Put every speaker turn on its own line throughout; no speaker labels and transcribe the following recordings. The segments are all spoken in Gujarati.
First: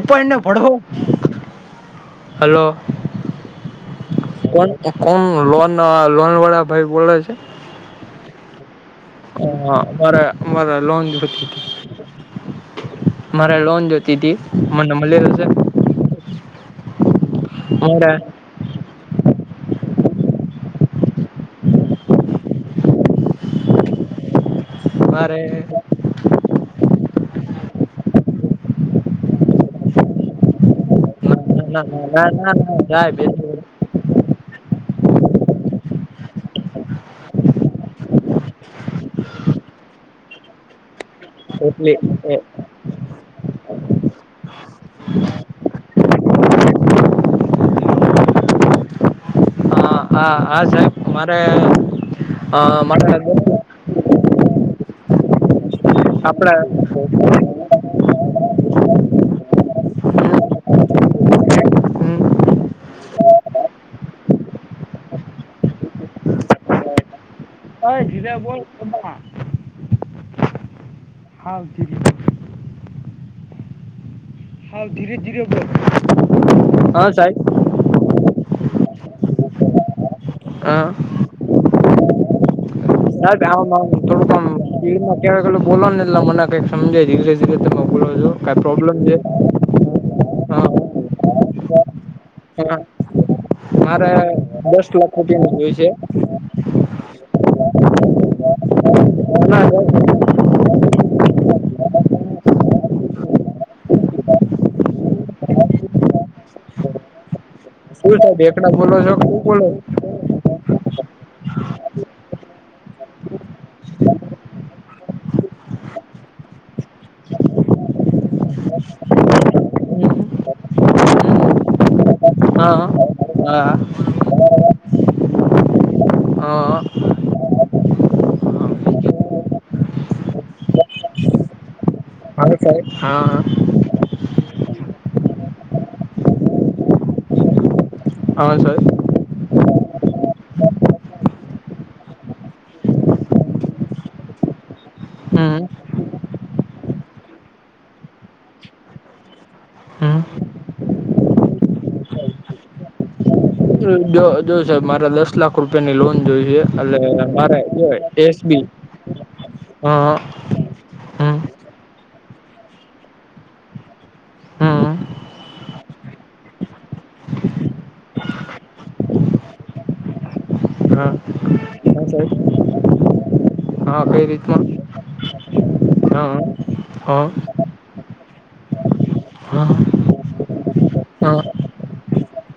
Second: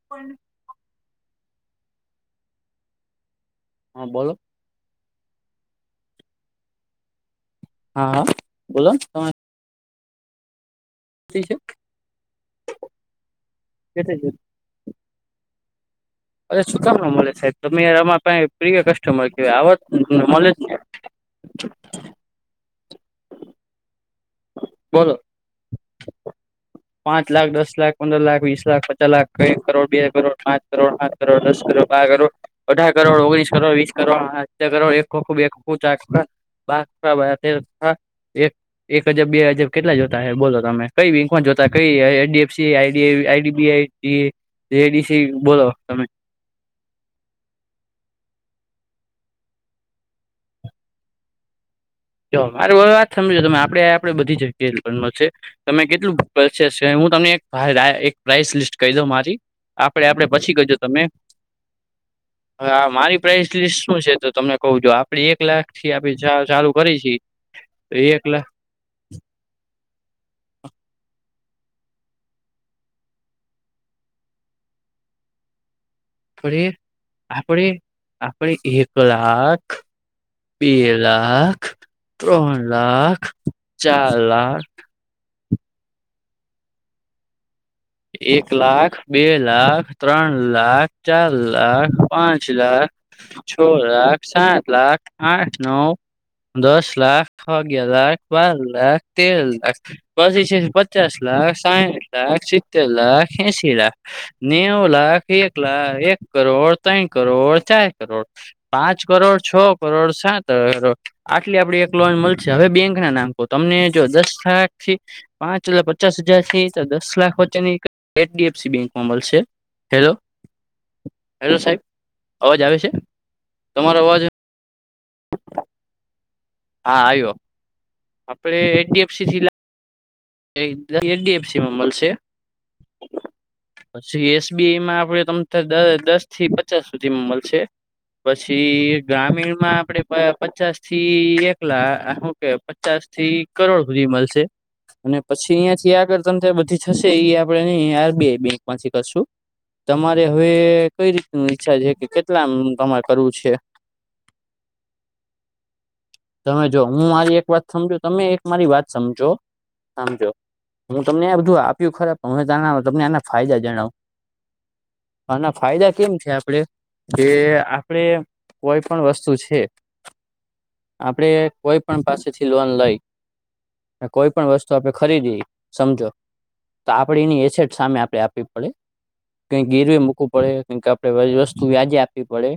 ઉપાયને
હા
ભળવો હલો
હા બોલો
કોણ કોણ લોન લોન વાળા ભાઈ બોલા છે.
હા બોલો ત
હ હા બરા બરા લોન મારે લોન જોતી હતીી મને મળીશે
અરે સુ કામ ન મળે સાહેબ તમે
મારે
આમાં કઈ કસ્ટમર કેવાય આવ નલેજ છે. બોલો
મારે [inaudible]
પાંચ લાખ દસ લાખ પંદર લાખ વીસ લાખ પચાસ લાખ એક કરોડ બે કરોડ પાંચ કરોડ આઠ કરોડ દસ
ના
કરો
ના ના ના ના
અઢાર
સાહેબ
કરોડ ઓગણીસો
એટલી
કર વીસ કરો કર એકખ બેખું ચ એક હજબ બે હજબ કેટલા જોતા હ બોલો તમે કઈ બેંક માં જોતા કઈ
એટલી એ,
એડીએફસી આ આઈડીબીઆઈડીસી બોલો તમે
હા હા હા સાહેબ મારે
જો મારે વાત સમજો તમેણે આપડે બધી જગ્યાએ છે તમે
આપણે
કેટલું હું તમને એક પ્રાઇસ લિસ્ટ કહી દો મારી આપડે આપડે પછી કજો તમે
હમ, હમ.
હા મારી પ્રઇસ લિસ્ટ શું છે તો તમને કહ જો આપડી એક લાખ થી આપ ચાલુ કરી છે.
હ જીરા બોલ હાવ દી હ ધીરે ધીરે
આપણે આપણે આપણે એક લાખ બે
હા
લાખ ત્રણ લાખ
ના
ચાર
થોડુંક
લાખ
કેવાેલું બોલો ને એટ મને કઈક સમજાય. બોલો છો
એક
કાઈ પ્રોબ્લેમ
લાખ
છે
બે લાખ ત્રણ
હા
લાખ ચાર લાખ. પાંચ
હા
લાખ છ
મારે
લાખ સાત
દસ
લાખ
રૂપિયાનું
આઠ
જોઈ છે
નવ દસ લાખ અગિયાર લાખ બાર લાખ તેર લાખ પસી છે પચાસ લાખ સાહીઠ લાખ સર લાખ એસી લાખ નેવું લાખ એક લાખ એક કરોડ ત્રણ કરોડ ચાર
શું
કરોડ
સાહેબ એકલા બોલો
પાંચ
છો કે હું
કરોડ છ
બોલો
કરોડ સાત આટલી આપડ એક લોન મળશે હવે બેંક ના નામ કહ તમને જો દસ લાખ થી. પાંચ એટલા પચાસ હજાર થી તો દસ લાખ છે ને એક H D F C bank માં મલસે. હેલો
છું?
હેલો સાહેબ અવાજ આવે
હા
છે?
હા
તમારો અવાજ હા આવ્યો. આપડે એચ ડી એફ સી લા એ એચ ડી એફ સી માં મલશે.
હા, હા.
પછી એસ બી આઈ માં આપડ તમને દસ થી પચાસ સુધી માં મલશે.
હા સાહેબ
પછી ગ્રામીણમાં આપડે પ-પચાસ થી એક લા હું કે પચાસ થી કરોડ હુંધી મલશે. અને પછી
હમ
અહીંયા થી આગળ તંત્ર બધી થશે એ આપડે ઈ આર બી આઈ બેંક માંથી કરશું.
હમ
તમારે હવે કઈ રીતનું ઈચ્છા છે કે કેટલામ તમારે કરવું છે?
જો જો જો સાબ મારે દસ લાખ રૂપિયાની લોન જોય છે
તમે જો હું
એટલે
મારી એક
મારે
વાત
જો
સમજો તમે
એસ
એક
બી
મારી વાત સમજો સમજો હું તમને આ
હમ
બધું આપ્યું ખરા પણ હું તમને આના ફાયદા જણાવું
હમ
અનેના ફાયદા કેમ છે આપડે જે આપડે કોઈ પણ વસ્તુ છે
હા હા
આપડે કોઈ પણ
સાહેબ
પાસે થી લોન લઈ
હા કઈ
કોઈ પણ વસ્તુ
રીતના
આપડે ખરીદી સમજો
હા
તો
હા
આપડીની એસેટ સામે આપે આપ વી પડે
હા
કઈ ગેરવે મૂકવું પડે કઈ આપે
હા
વસ્તુ વ્યાજે આપવી પડે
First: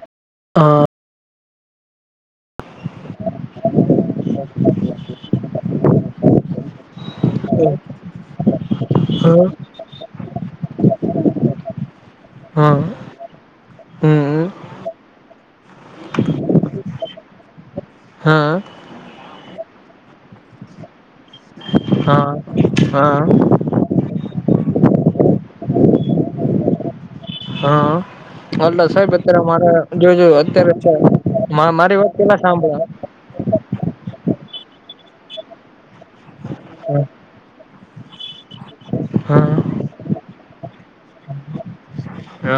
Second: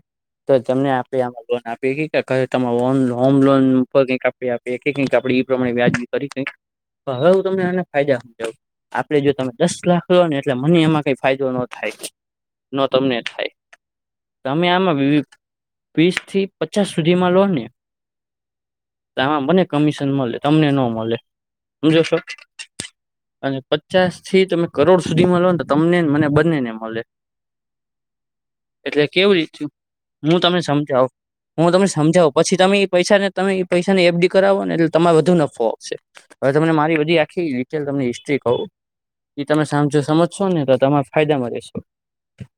તો
હા
તમને આપે આમાં લોન આપી કે તમા હોમ હોમ લોન કઈક આપ પે કઈક આપડે એ પ્રમાણે વ્યાજી કરી કઈક હવે હું તમને આને ફાયદા હમજાઉ. આપડે જો
હા
તમે દસ લાખ લો ને એટલે મને એમાં કઈ ફાયદો ન થાય. ન
હા
તમને થાય.
હમ
તમે આમાં વી વી વીસ થી પચાસ સુધીમાં લો ને
હા
તો આમાં મને કમિશન મલે તમને ન મલે હમજશો?
હા હા.
પચાસ થી તમે કરોડ સુધી મળો ને તો તમને મને બંનેને મલે
હા હલો સાહેબ
કેવી
અત્યારે
રીતે
મારા જો જો
હું તમને
અત્યારે
સમજાવું
ચા મા
હું તમને
મારી વાત
સમજાવું
પેલા
પછી તમે એ પૈસાને
સાંભળો
તમે એ પૈસાને એફ ડી કરાવો ને એટલે તમામે વધુ નફો. છે. હવે તમને મારી બધી આખી ડિટેલ તમને હિસ્ટ્રી કહું એ
હા હા
તમે સામજ સમજશો ને તો તમારે ફાયદા માં રહેશો.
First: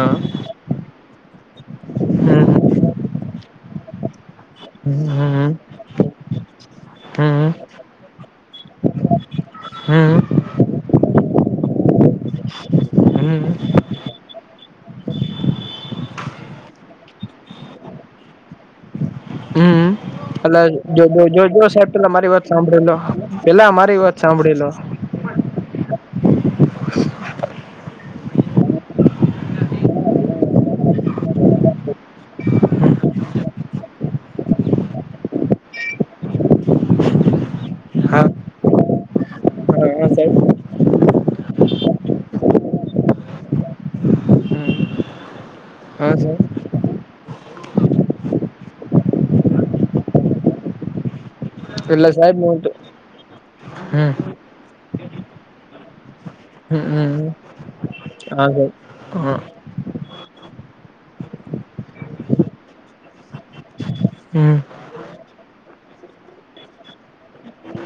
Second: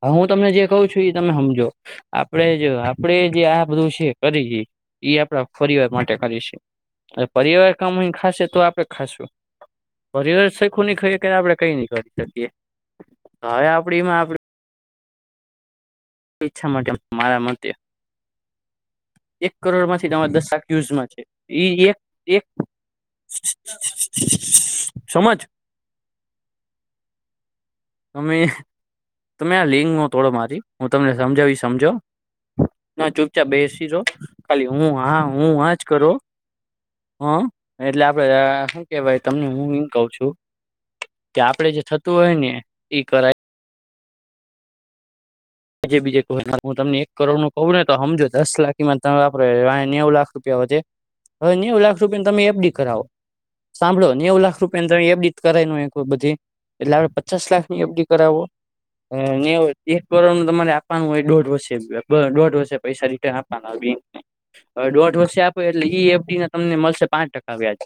હા, હું તમને જે કહું છું એ તમે હમજો
હમ
આપડે જો આપડે જે આ બધું છે કરી એ આપડા ફિરીવાર માટે કરી છે. એટલે
હમ
પરિવાર કમાઈ ખાશે તો આપડે ખાશું.
હમ
પરીવાર સરખું નહી ખાઈએ કે આપડે કઈ નહી કરી શકીએ.
હમ
તો હવે આપડીમાં આપડું ઈચ્છા માટે મારા માટે
હમ્મ,
માંથી તમારા દસ
એટલે
લાખ
જો
યુઝમાં છે
જો જો સાહેબ
ઈ એક
પેહલા મારી
એક
વાત સાંભળેલો. પેલા અમારી વાત સાંભળેલો.
સમજ તમે તમે આ લિંગ નો તોડો મારી. હું તમને સમજાવી ઈ સમજો. ના ચુપચાપ બેસી રહો ખાલી હું હા હું હાજ કરો. હા એટલે
હા હા
આપડે હું કેવાય તમને હું હું કઉ
હા
છું
સાહેબ
કે આપડે જે થતું હોય ને એ કરાય. હજી
હા
બીજે
સાહેબ
કહું [inaudible] હું તમને એક કરોડ નું કહું ને તો હમજો દસ લાખમાં તમે આપણે વહે નેવુ લાખ રૂપિયા વધે હવે નેવુ લાખ
એટલે
રૂપિયાની
સાહેબ
તમે
હું તો
એફડી કરાવો સાંભળો
હમ
નેવ લાખ રૂપ પિયાની તમે એફ ડી ત કરાઈ નો હકો બધી, એટલે આપડે
હમ
પચાસ લાખની એફ ડી કરાવો
હા સાહેબ હા
[inaudible] તમારે આપવાનું હોય દોઢ વર્ષે રૂપિયા, [unintelligible] દોઢ વર્ષે પૈસા રિટર્ન આપવાના હોય બેંકને.
હમ
હવે દોઢ વર્ષે આપે એટલે ઈ એફ ડી ના તમને મળશે પાંચ ટકા વ્યાજ.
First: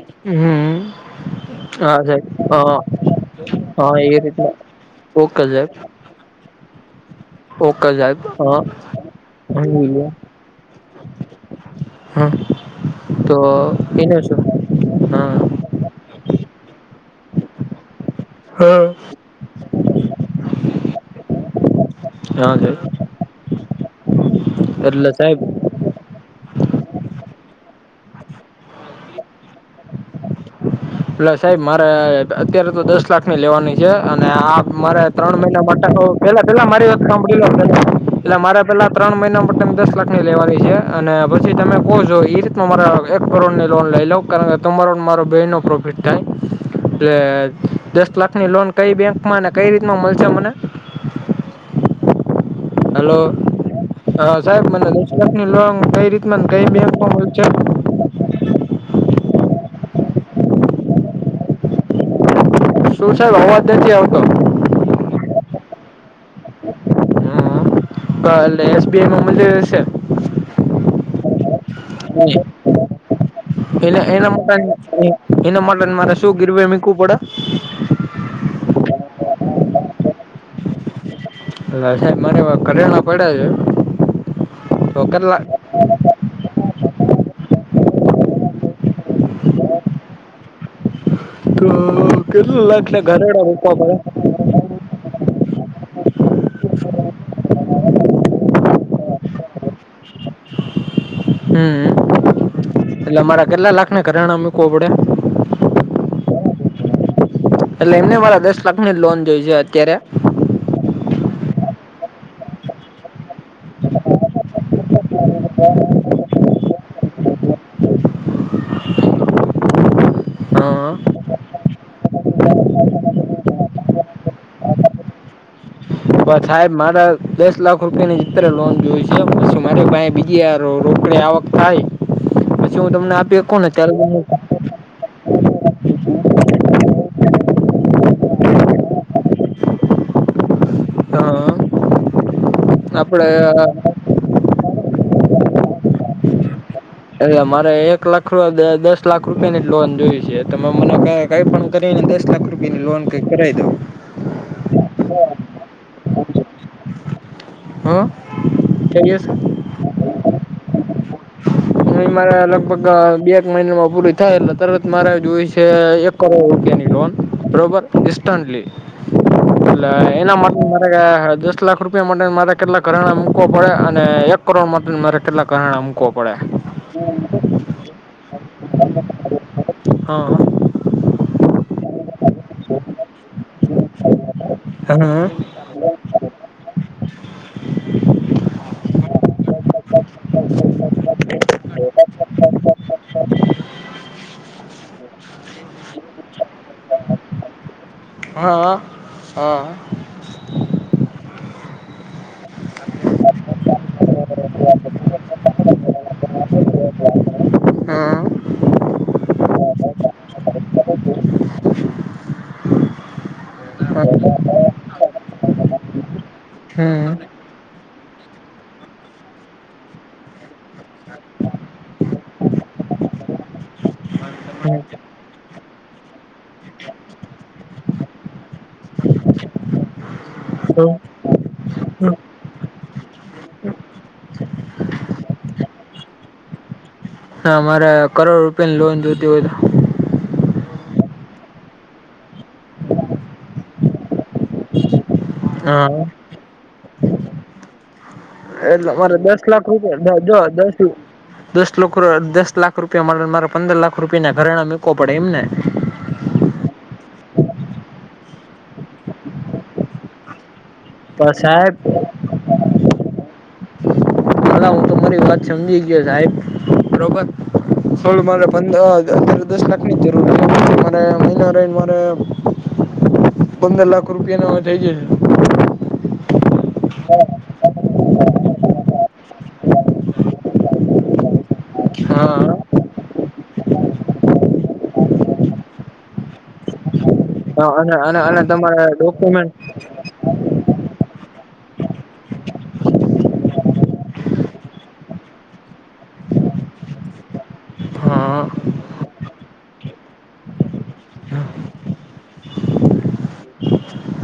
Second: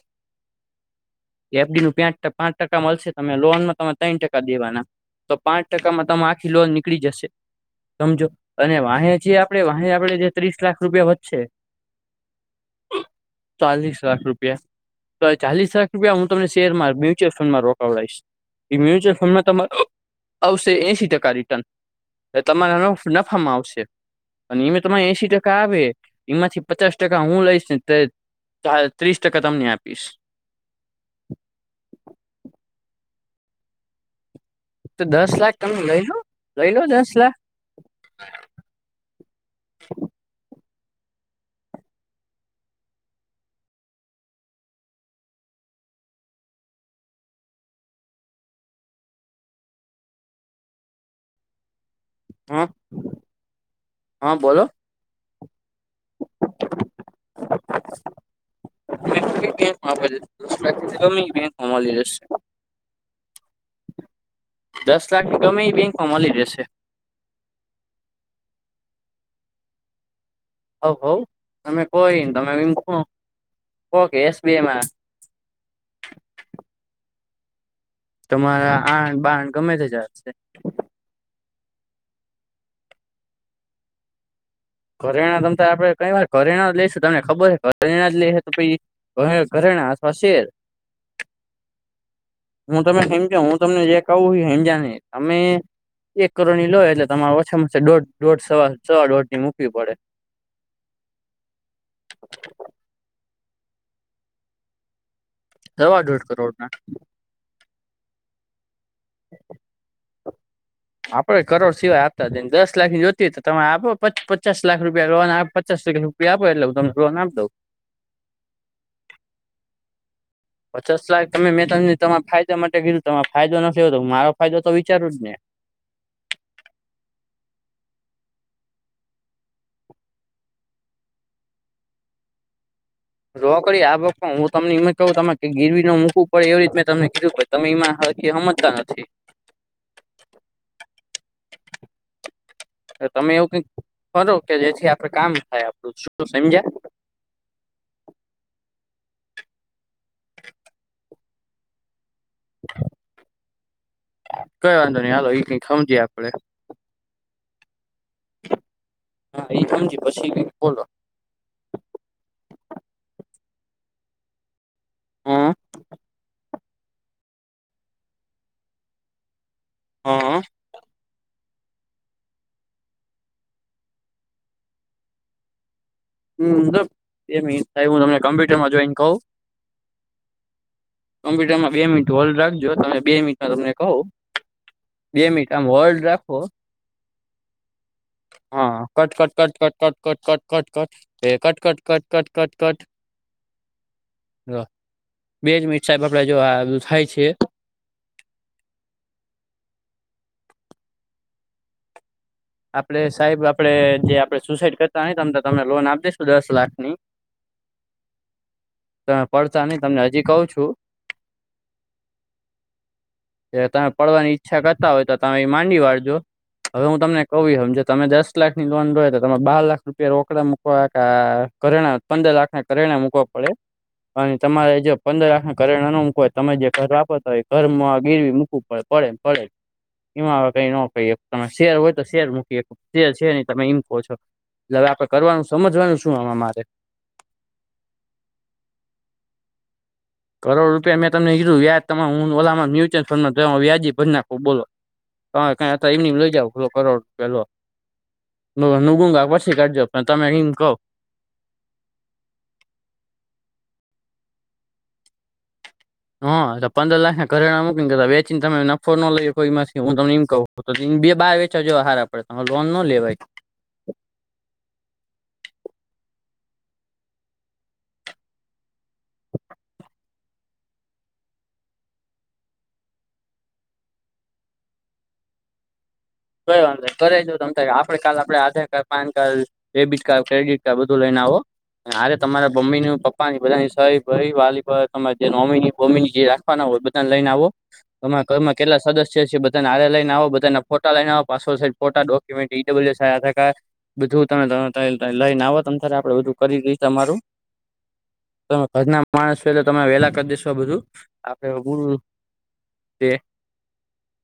[inaudible]
એફડી નું પેમેન્ટ
સાહેબ
તો પાંચ
હા
ટકા મળશે તમે લોનમાં
હા
તમે
એ
ત્રણ
રીતે
ટકા દેવાના તો
ઓકે
પાંચ
સાહેબ
ટકામાં તમાર ખી લોન નીકળી જશે.
ઓકે સાહેબ
સમજો
હા
અને વાહે જે આપડે વાહે
સમજી
આપડે જે ત્રીસ લાખ રૂપિયા વધશે
ગયો તો
ચાલીસ લાખ
એનું શું
રૂપિયા
હા
તો
હા
ચાલીસ લાખ રૂપિયા હું તમને શેરમાં મા મ્યુચ્યુલ ફંડમાં રોકાવડાઈશ, એ મ્યુચ્યુઅલ ફંડમાં તમારો આવશે એશી ટકા રિટર્ન એ
હા
તમારા
સાહેબ
નુફ નફામાં આવશે અને એમે તમારે
એટલે
એશી
સાહેબ
ટકા આવે એમાંથી પચાસ ટકા હું લઈશને તે તા ત્રીસ ટકા તમને આપીશ.
પ્લે સાહેબ મારે અત્યારે તો દસ લાખની લેવાની છે અને આ મારે
તો દસ
ત્રણ
લાખ
મહિના
તમે લઈ
માટેનું,
લો
પેલા પેલા
લઈ લો
મારી વાત
દસ લાખ
સાંભળી લો પહેલા એટલે મારે પહેલાં ત્રણ મહિના માટે ની દસ લાખની લેવાની છે અને પછી તમે કહો છો ઈ ર એમાં મારે એક કરોડ ની લોન લઈ લઉં, કારણ કે તમારો ને મારો બેય નો પ્રોફિટ બેટા એટલે દસ લાખની લોન કઈ બેંકમાં અને કઈ રીતમાં મળશે મને.
હમ્મ.
હલો હા સાહેબ મને [unintelligible] કઈ રીતના કઈ બેંકમાં મળશે
[unintelligible]
શું સાહેબ અવાજ નથી આવતો.
દસ લાખ ગમે એ બેંકમાં મલી રહેશે.
અ એટલે એસબીઆઈમાં મલી રહેશે.
હઉ હઉ તમે કો ઇમ તમે ઇમ કો
એને
કો કે
એના
એસબીઆઈ ના
માટે એના માટે ન મારે શું ગીરવે મીકવું પડે?
તમારા આન બાન ગમે તે ચાલશે.
લાયસન્સ માટેના ઘરેણા પડ્યા છે. તો
ઘરેણા
કેટલા
તમ તાર આપડે [unintelligible] ઘરેણા જ લઈશું તમને ખબર છે ઘરેણા જ લે છે કે પસી હોય ઘરેણાં અથવા શેર.
તો કેટલા
હું
લાખ
તમે
ના
એમ કે
ઘરેણા
હું
મૂકવા
તમને
પડે
જે કહું એ સમજ્યા નહિ. અમે એક કરોડની લો એટલે તમારે ઓછા માં ઓછા દોઢ દોઢ સવા સવા દોઢ ની મુક વી પડે.
હમ એટલે અમારા કેટલા લાખના ઘરેણાં મૂકવા પડે?
સવા દોઢ કરોડ ના.
એટલે એમ નઈ મારે દસ લાખની જ લોન જોઈ છી અત્યારે.
આપડે કરોડ સિવાય આપતા [inaudible] દસ લાખની જોતી હોય તો તમે આપો પચ પચાસ લાખ રૂપિયા લોન આપ પચાસ રુપિયા નું પિયા આપો એટલે હું તમને લોન આપ દઉં.
હા
પચાસ લાખ તમને મેં તમને તમાર ફાયદા માટે કીધું તમાર ફાયદો નથી જોતો, મારો ફાયદો તો વિચારું જ ને?
પણ સાહેબ મારા દસ લાખ રૂપિયા ની જ અત્યારે લોન જોઇ છી, પછી મારી પાહે બીજી આ રો રોકડી આવક થાય પછી હું તમને આપી હકુ ને
રોકડી
ત્યારે
આવક પણ
[unintelligible]
હું તમને ઇમ જ કહું તમે કઈ ગીરવી ન મુૂકવું પડે એવી રીતના તમે તમને કીધું તમે એમાં હરખી હમજતા નથી.
હા
તો
આપડે
તમે એવું કઈક કરો કે જેથી આપડે કામ થાય આપડું શું સમજ્યા?
એ મારે એક લાખ દસ લાખ રૂપિયા ની જ લોન જોય છે તમે મને ક કઈ પણ કરીને દસ લાખ રૂપિયા ની લોન કઈ કરાવી દો
કઈ વાંધો નઈ હાલો એ કઈ સમજીે આપડે.
[inaudible]
હા એ સમજ પછી બોલો્
મહ મારે લગભગ બે એક મહિના માં પૂરી થાય એટલે તરત મારે જોય
હમ
છે એક કરોડ રૂપિયાની લોન બરોબર ડિસ્ટલી એ એના માટે મારે દસ્ટલા રૂપિયા માટે મારે કેટલાક ઘરણા મૂકવા પડે અને એક કરોડ માટે મારે કેટલાક ઘરણા મૂકવા પડે
એ થ હું તમને કમ્પ્યુટરમાં જોઈન કહ
[inaudible]
કોમ્પુટરમાં બે મિનટ હોડ રાખજો તમે બે મિનટમાં તમને કહો બે
હા
મિટ આમ હોલ્ડ રાખો. હા કટટટટટટટટટ એ કટ કટ કટટ કટ કટ હ વજ મિરચાાઈપડા જો થાય છે.
[inaudible] [inaudible]
આપડે સાહેબ આપડે જે આપડે સુસાઈડ કરતા હોયમ તમને લોન આપ દઈશું દસ લાખ ની
[inaudible]
ત પડતા નહી તમને હજી કઉ છુ.
[inaudible]
તમે પડવાની ઈચ્છા કરતા હોય તો તમે માંડી વાળજો હવે હું
હા
તમને કહ હમજ તમે દસ લાખ ની લોન જોોય તો તમે બાર લાખ રૂપિયા રોકડા મકવા કે કરેણા પંદર લાખના કરેણા મૂકવા પડે અને તમારે જો પંદર લાખ ના કરેણા ના મૂકવા હોય તમે જે ઘર વાપરતા હોય એ ઘર માં ગીરવી મૂકવું પડ પડે પડે એમાં હવે કઈ ન
હમ
ક ત શેર તો શેર મૂકી શેર છે ન તમે ઈમકો છો એટલે હવે આપડે કરવાનું સમજવાનું શું આ મારે
ના મારે કરોડ રૂપિયા ની લોન જોતી હો હત
કરોડ રૂપિયા મેં તમને કીધું વ્યાજ તમા હું ઓલામાં મ્યુચ્યઅલ ફંડમાં જ વ્યાજ ભજ નાખું બોલો હા કઈ એમ લઈ જાવોલો કરોડ પેલો.
એટલે મારે દસ લાખ
કાઢજો પણ
રૂપિયા
તમે
જો
એમ કહો
દસ લાખ. દસખ દસ લાખ રૂપિયા મારે પંદર લાખ રૂપિયા ના ઘરેણા મૂકો પડે એમને
હા પંદર લાખ ના ઘ કરણા મક ને વચીને તમે નફો ન લઈ કોઈમાં હું તમને ઇકવ.
પણ સાહેબ
બેહાર હાર પડે લોન નો લેવા
હા હું તમારી વાત સમજી ગયો સાહેબ બરોબર હોલો મારે પંદર અર દસ લાખ ની જરૂર છે મારે મહિના ર મારે પંદર લાખ રૂપિયા ન હવે થઇ જ છે.
તોઈ વાંધ કર જો તમ આપડે કાલ આપે Aadhaar card PAN card debit card credit card બધું લઈને આવો હા રે તમારા બમ્મી ન પપ્પાની બધાની સઈ ભાઈ વાલી તમાર નોમીની બોમી ની જે રાખ પા ના હોય બધાને લઈને આવો
અને અને
તમારા
અને
ઘરમાં કેટલા
તમારા
સદસ્ય છે
ડોક્યુમેન્ટ
બધાને હારે લઈને આવો બધાય. બધા લઈને આવા પાસપોર્ટ સાઈઝ ફોટા ડોક્યુમેન્ટ ઇ ડબલ્યુ છ આધારકાર્ડ બધું તમે તાર લઈને આવો તમતારે આપડે બધું કરી દઈ તમારુ
હા
તમે ઘર ના માણસ છો એટલે તમે વેલા કર દઈશું આ બધું આપડ તે,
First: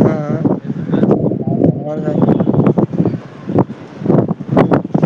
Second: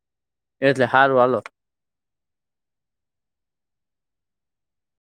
હા
એટલે હારું હાલો.
હા